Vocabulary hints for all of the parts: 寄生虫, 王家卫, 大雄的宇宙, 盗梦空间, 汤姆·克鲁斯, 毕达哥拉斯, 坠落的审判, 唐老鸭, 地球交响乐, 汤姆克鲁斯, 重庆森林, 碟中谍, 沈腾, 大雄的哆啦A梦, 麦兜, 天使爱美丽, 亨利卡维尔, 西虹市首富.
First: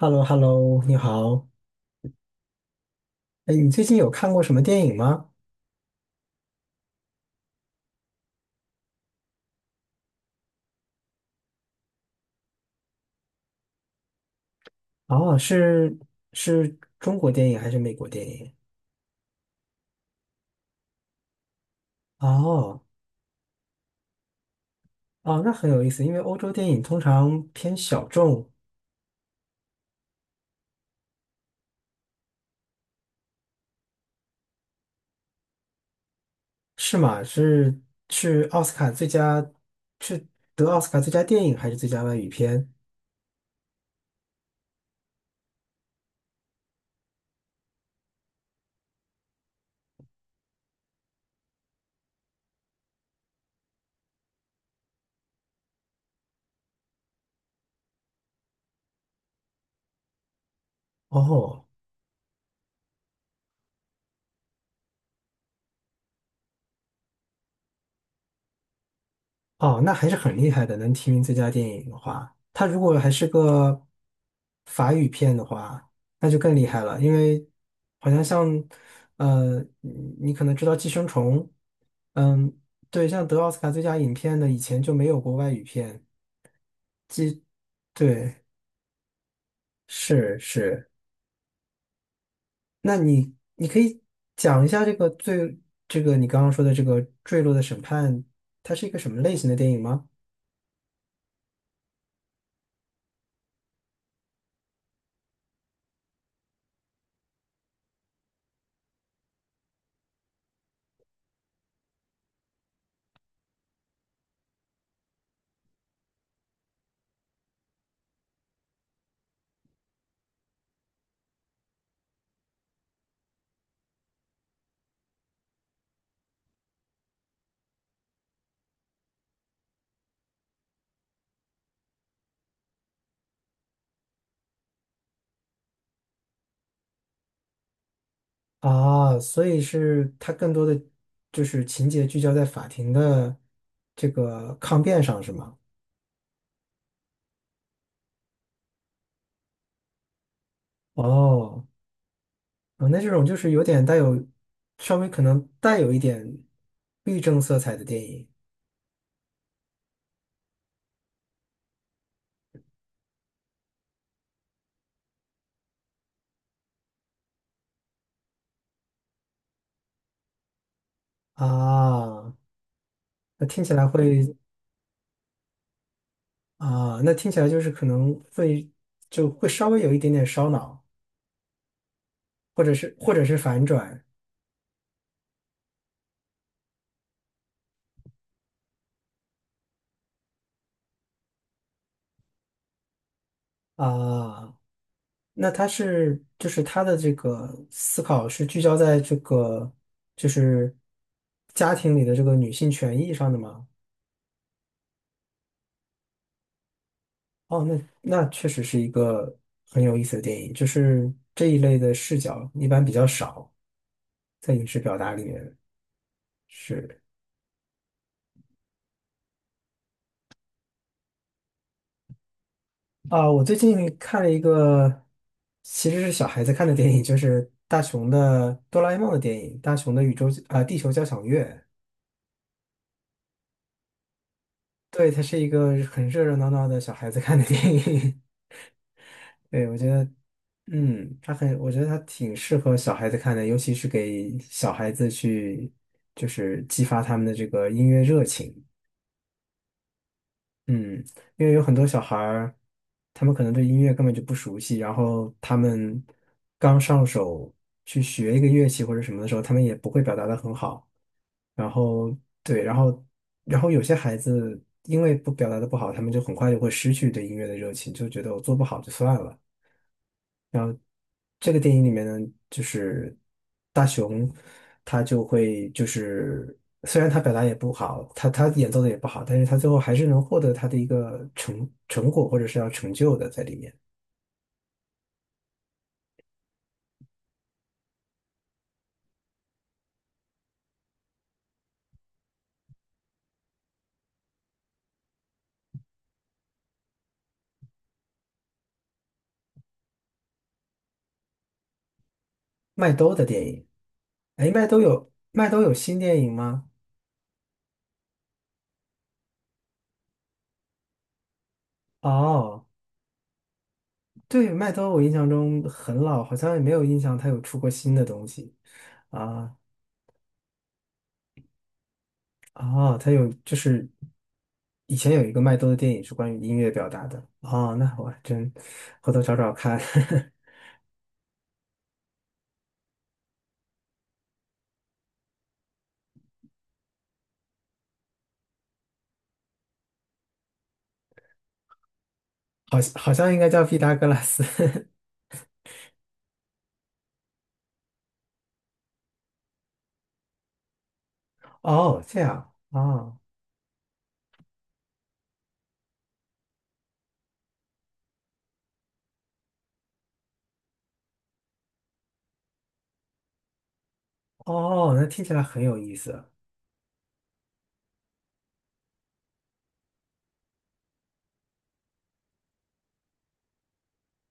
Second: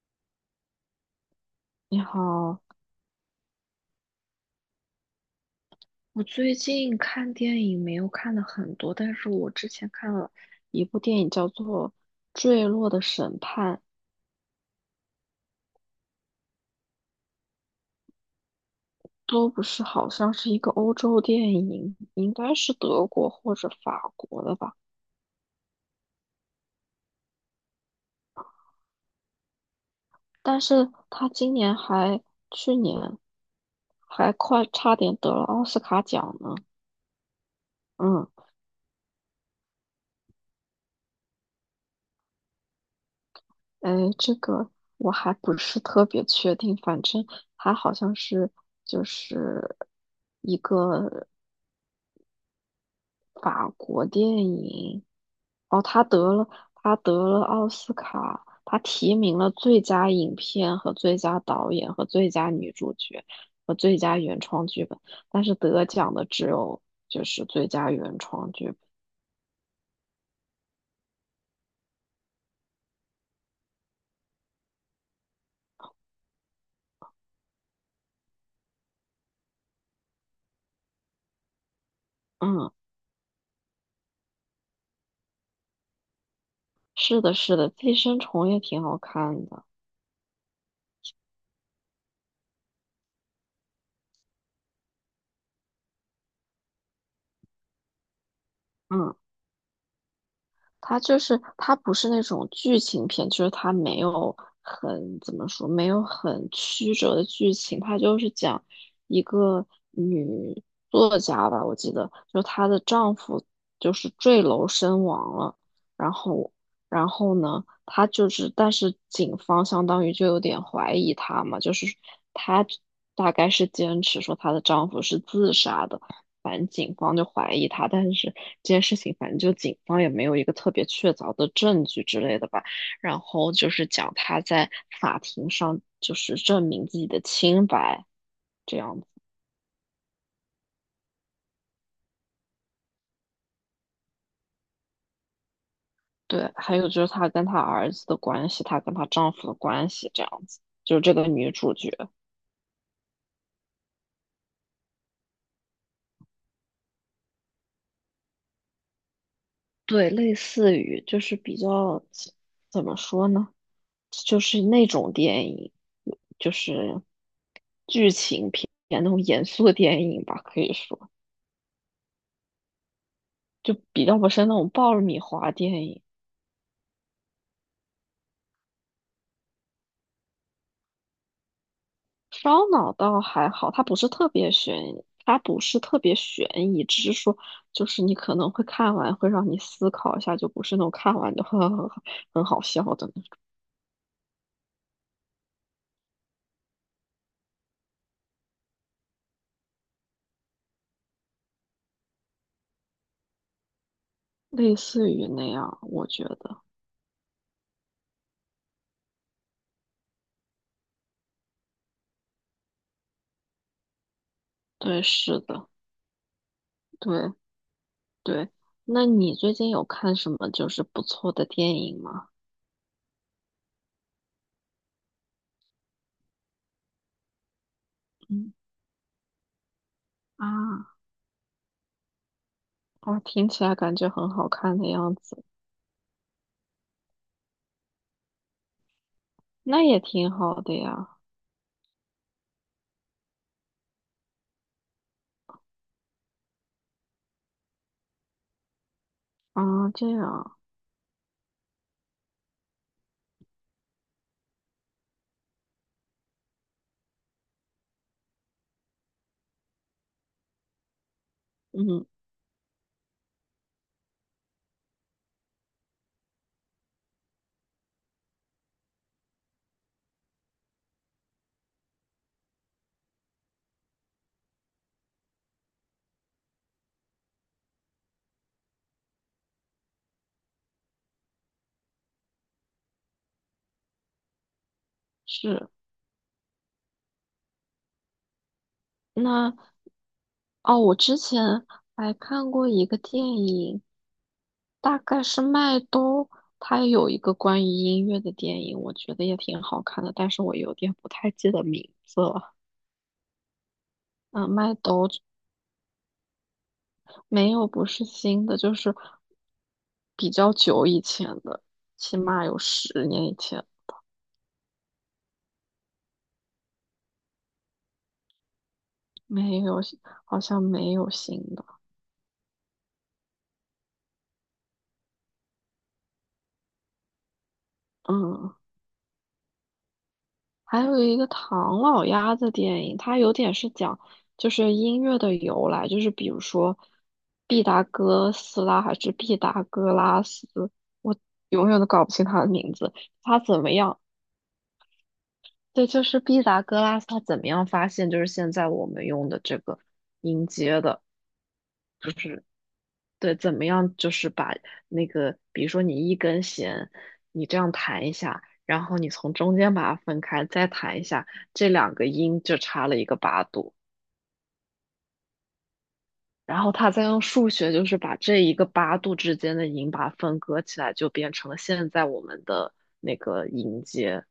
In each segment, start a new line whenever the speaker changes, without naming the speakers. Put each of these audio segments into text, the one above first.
h e l l o hello 你好。
你好，
哎，你最近有看过什么电影吗？
我最近看电影没有看的很多，但是我之前看了一部电影叫做《坠落的审判》，
哦,是中国电影还是美国电影？
都不是，好像是一个欧洲电影，应该是
哦
德国或者法国的吧。
哦，那很有意思，因为欧洲电影通常偏小众，
但是他今年还，去年还快差点得了奥斯卡奖呢。
是吗？是
嗯，
是奥斯卡最佳，是得奥斯卡最佳电影还是最佳外语片？
哎，这个我还不是特别确定，反正它好像是就是一个。法国电影，哦，他得了奥斯卡，他提名了最佳影片和最佳
哦
导演和最佳女主角和最佳原创剧本，但是得奖的只有就是最佳原创剧本。
哦，那还是很厉害的，能提名最佳电影的话，它如果还是个法语片的话，那就更厉害了，因为好像像呃，你你可能知道《寄生虫》，嗯，
嗯，
对，像得奥斯卡最佳影片的以前就没有过外语片，
是的，是的，《寄生
对，
虫》也挺好看的。
是，那你可以讲一下这个最这个你刚刚说的这个《坠落的审判》，它是一个什
嗯。
么类型的电影吗？
它不是那种剧情片，就是它没有很怎么说，没有很曲折的剧情，它就是讲一个女作家吧，我记得，就她的丈夫就是坠楼身亡了，然后然后呢，她就是，但是警方相当于就有点怀疑她嘛，就是她大概是坚持说她的丈夫是自杀的。反正警方就怀疑他，但是这件事情反正就警方也没有一个特别确凿的证据之类的吧。然后就是讲他在法庭上就是证明自己的清白这样子。
啊，所以是它更多的就是情节聚焦在法庭的这个抗辩上，是吗？
对，还有就是她跟她儿子的关系，她跟她丈夫的关系这样子，就是这个女
哦，
主角。
啊，那这种就是有点带有稍微可能带有一点律政色彩的电影。
对，类似于就是比较怎么说呢，就是那种电影，就是剧情片那种严肃的电影吧，可以说。
啊，那听起
就
来
比较不
会。
是那种爆米花电影，
啊，那听起来就是可能会就会稍微有一点点烧脑，或
烧
者
脑
是或
倒
者是
还
反
好，它不
转
是特别悬疑，它不是特别悬疑，只是说就是你可能会看完会让你思考一下，就不是那种看完就 呵呵呵很好笑的那种，
啊。那他是就是他的这个思考是聚焦在这个就是家庭里的这个女性权益上的吗？
类似于那样，我觉得，
哦，那那确实是一个很有意思的电影，就是这一类的视角一般比较少在影视表
对，
达里
是
面。
的，
是。
对对。那你最近有看什么就是不错的电影吗？
啊，我最近看了一个其实是小孩子看的电影，就是大雄的
嗯
哆啦 A 梦的电影，大雄的宇宙啊、地
啊，
球交响乐。
哦，听起来感觉很好看的
对，
样
它是
子，
一个很热热闹闹的小孩子看的电影。对，我
那
觉
也
得，
挺好的呀。
嗯，他很，我觉得他挺适合小孩子看的，尤其是给小孩子去，就是激发他们的这个音乐热情。
啊，这样，
嗯，因为有很多小孩儿，他们可能对音乐根本就不熟悉，然后他们刚上手去学一个乐器或者什么的时候，他们也不会表达的很好。然
嗯。
后对，然后然后有些孩子因为不表达的不好，他们就很快就会失去对音乐的热情，就觉得我做不好就算了。然后这个电影里面呢，就是大雄他就会就是虽然他表达也不好，他演奏的也不好，但是他最后还是能获得他的一个成果或者是要成就的在里面。
是，那哦，我之前还看过一个电影，大概是麦兜，它有一个关于音乐的电影，我觉得也挺好看的，但是我有点不太记得名字了。
麦兜的电影，
嗯，
哎，麦
麦
兜
兜
有麦兜有新电影吗？
没有不是新的，就是比较久以前的，起码有
哦，
10年以前，
对，麦兜我印象中很老，好像也没有印象他有出过新的东西啊。
没有，好像没有新的。
哦，他有就是以前有一个麦兜的电影是关于音乐表达的哦，那我还真
嗯。
回头找找看，
还有一个唐老鸭的电影，它有点是讲就是音乐的由来，就是比如说毕达哥斯拉还是毕达哥拉斯，我永远都搞不清他的 名
好
字。
好像应
他
该
怎
叫
么
毕达
样？
哥拉斯。
对，就是毕达哥拉斯，他怎么样发现就是现在我们用的这个音阶的？
哦，
就
这
是。
样哦。
对，怎么样就是把那个，比如说你一根弦，你这样弹一下，然后你从中间把它分开，再弹一下，这两个音就差了一个八度，
哦，那听起来很有意思
然后他再用数学就是把这一个八度之间的音把它分割起来，就变成了现在我们的那个音阶，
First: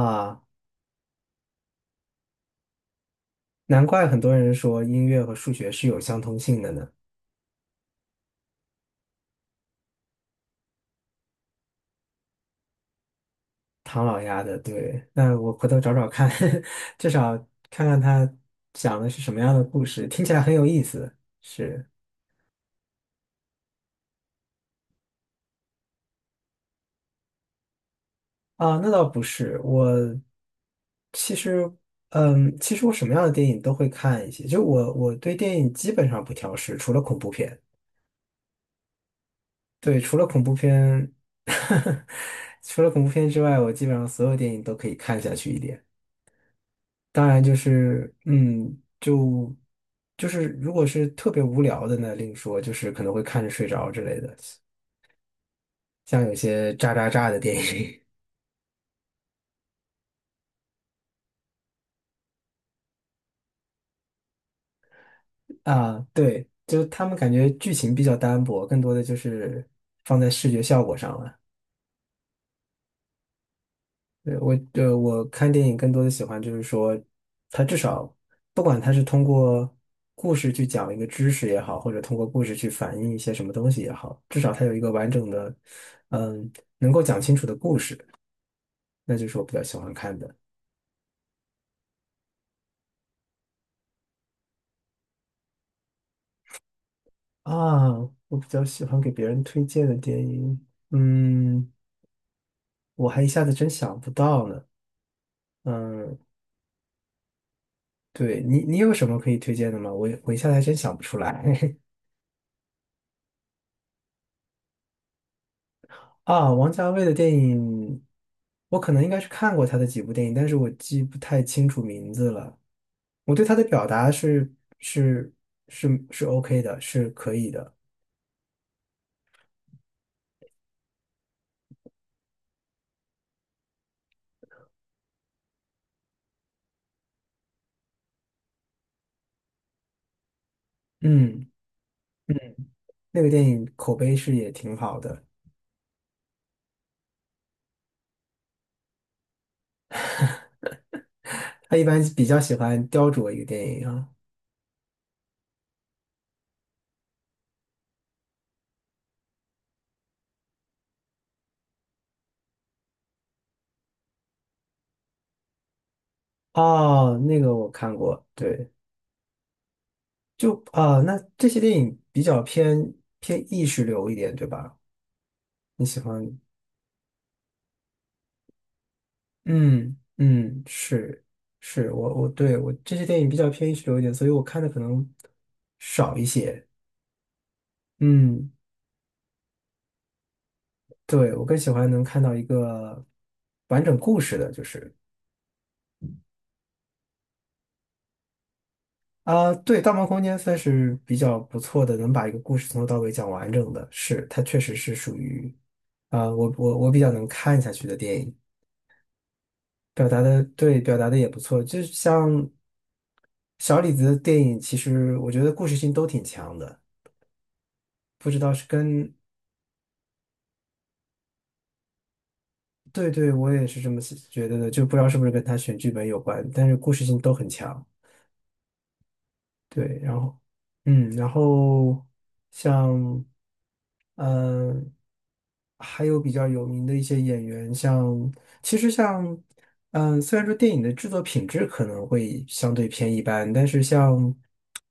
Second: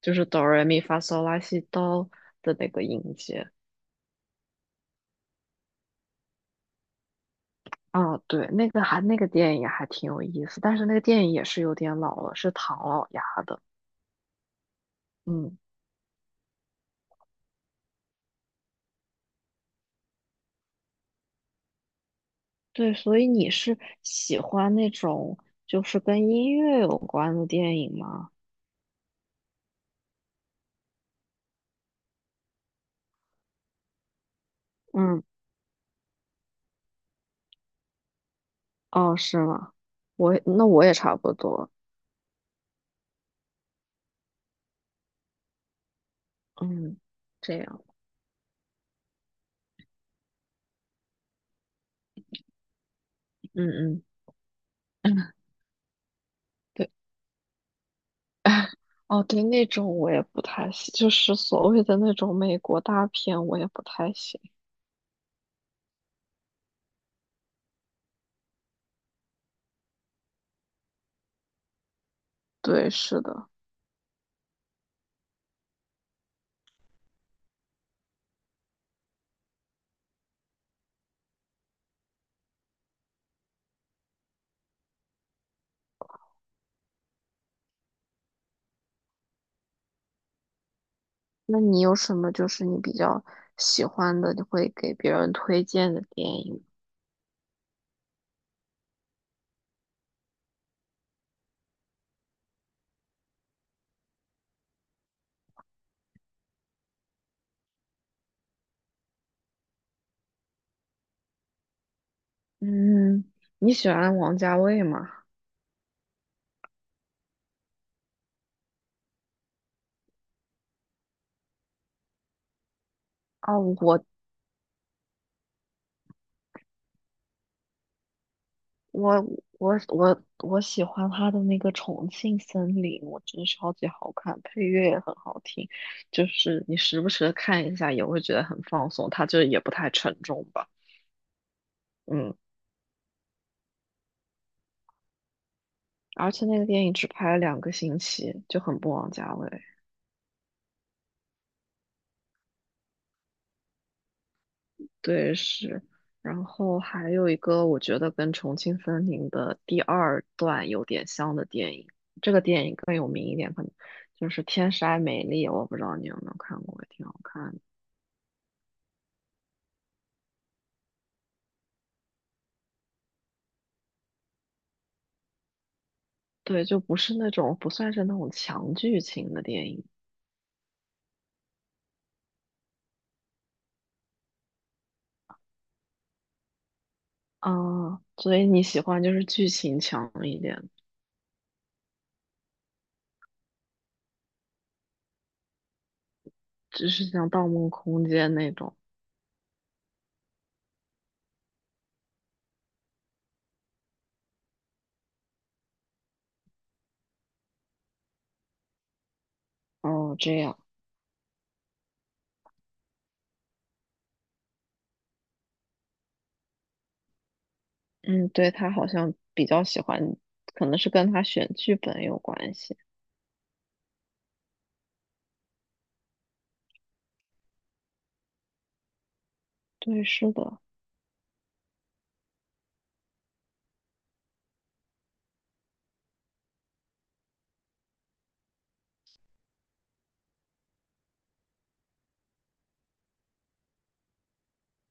就是哆来咪发嗦拉西哆的那个音阶。
难怪很多人说音乐和数学是有相通性的呢。
啊，对，那个还那个电影还挺有意思，但是那个电影也是有点老了，是唐老鸭的，
唐老鸭的，对，那我
嗯。
回头找找看，至少看看他讲的是什么样的故事，听起来很有意思，是。
对，所以你是喜欢那种就是跟音乐有关的电影吗？
啊，那倒不是，我其实，嗯，其实我什么样的电影都会看一些，就我
嗯，
对电影基本上不挑食，除了恐怖片。
哦，是吗？
对，除了
我
恐怖
那我也
片，
差不多，
除了恐怖片之外，我基本上所有电影都可以看下去一点。
嗯，
当然就
这样，
是，嗯，就是如果是特别无聊的呢，另说，就是可能会看着睡着之
嗯
类的，
嗯，
像有些
对，
渣渣渣的电影。
哦对，那种我也不太喜，就是所谓的那种美国大片，我也不太喜。
啊，对，就他们感觉剧情比较单薄，更多的就是放在视觉效果上了。
对，是的。
对，我，我看电影更多的喜欢就是说，它至少不管它是通过故事去讲一个知识也好，或者通过故事去反映一些什么东西也好，至少它有一个完整的，嗯，能够讲清楚的故事，那就是我比较喜欢看的。
那你有什么就是你比较喜欢的，你会给别人推荐的电影？
啊，我比较喜欢给别人推荐的电影，嗯，我还一下子真想不到呢。嗯，对你，你有什么可以推荐的吗？我一下子还真想不出来。
嗯，你喜欢王家卫吗？
啊。王家卫的电影，我可能应该是看过他的几部电影，但是我记不太清楚名字了。我对他
啊，
的表达是是是 OK 的，是可以的。
我我喜欢他的那个《重庆森林》，我觉得超级好看，配乐也很好听，就是你时不时的看一下也会觉得很放松，它就也不太沉重吧，
嗯，
嗯，
嗯,那个电影口碑是也挺好的。
而且那个电影只拍了2个星期，就很不枉家卫，
他一般比较喜欢雕琢一个电影啊。
对是，然后还有一个我觉得跟《重庆森林》的第二段有点像的电影，这个电影更有名一点，可能就是《天使爱美丽》，我不知道你有没有看过，也挺
哦，
好
那个
看。
我看过，对，就啊，那这些电影比较偏意识流一点，对吧？你喜欢？
对，就不是那种不算是那种强剧情的电影
嗯嗯，是，我对我这些电影比较偏意识流一点，所以我看的可能少一些。
啊，所以
嗯，
你喜欢就是剧情强一点，
对，我更喜欢能看到一个完整故事的，就是
只是像《盗梦空间》那种。
啊，对，《盗梦空间》算是比较不错的，能把一个故事从头到尾讲完整的，是它确实是属于啊，我比较能看下去的电影，表
哦，
达
这
的
样，
对，表达的也不错，就是像小李子的电影，其实我觉得故事性都挺强的。
嗯，
不知
对，
道是
他好像
跟
比较喜欢，可能是跟他选剧本有关系。
对对，我也是这么觉得的，就不知道是不是跟他选剧本有关，但是故事性都很强。对，
对，
然
是
后，
的，
嗯，然后像，嗯、还有比较有名的一些演员，像其实像，嗯、虽然说电影的制作品质可能会相对偏一般，但是像，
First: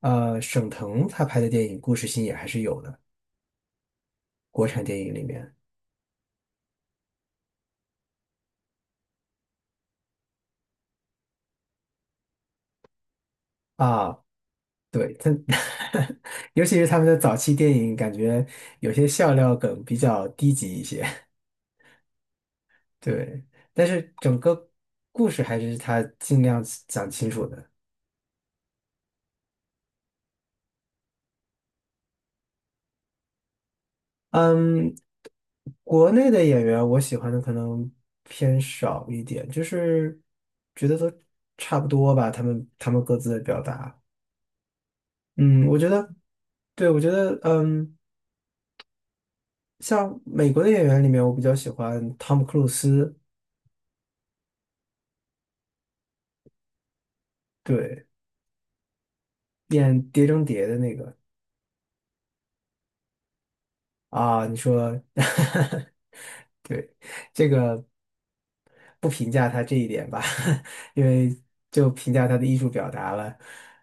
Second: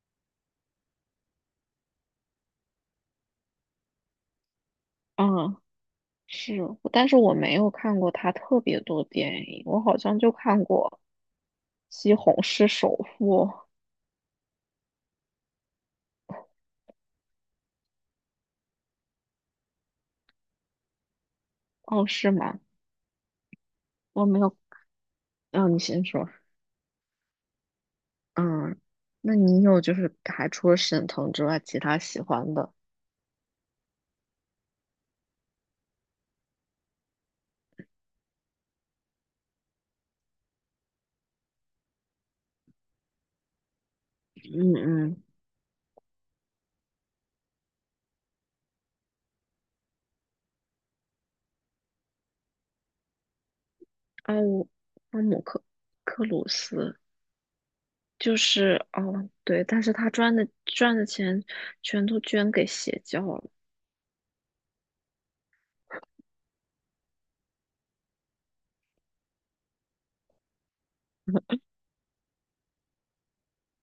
沈腾他拍的电影故事性也还是有的，国产电影里面。
啊，是，但是我没有看过他特别多电影，我好像就看过《西虹市首富》
啊。对，他，尤其是他们的早期电影，感觉有些笑料梗比较低级一些。
哦，是吗？
对，但是
我
整
没有，
个故事还
嗯，
是
你
他
先说。
尽量讲清楚的。
嗯，那你有就是还除了沈腾之外，其他喜欢的？
嗯，国内的演员我喜欢的可能偏少一点，就是觉得都差不多吧，他们各自的表达。
嗯嗯，
嗯，我觉得，对，我觉得，嗯，像美国的演员里面，我比较喜欢汤姆·克鲁斯，
哦，汤姆克鲁斯
对，
就是哦，对，但是
演
他
《碟
赚
中
的
谍》的那
赚的
个。
钱全都捐给邪教了。
啊，你说，对，这个不评价他这一点吧，因为就评价他的艺术表达了。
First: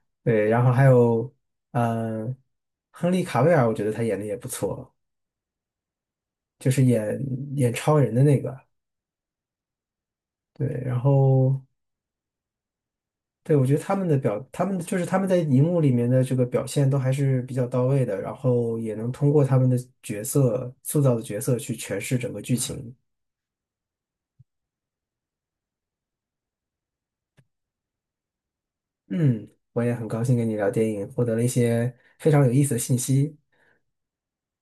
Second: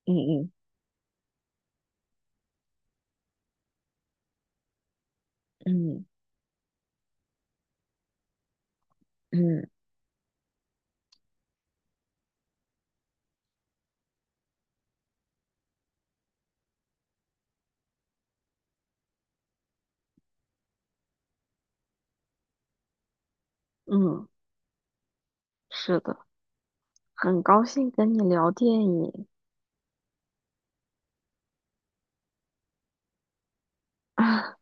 嗯
对，
嗯
然后还有，呃，亨利卡维尔，我觉得他演的也不错，
嗯
就是演超人的那个。
嗯
对，然后对，我觉得他们的表，他们就是他们在荧幕里面的这个表现都还是比较到位的，然后也能通过他们的角色塑造的角色去诠释整个剧情。
嗯，是的，很高兴跟你聊电影，
嗯，我也很高兴跟你聊电影，获得了一些非常有意思的信息。
啊，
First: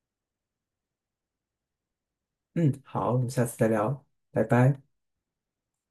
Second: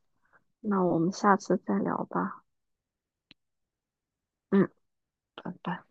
那我们下次再聊吧。
嗯，好，我们下次再聊，拜
嗯，
拜。
拜拜。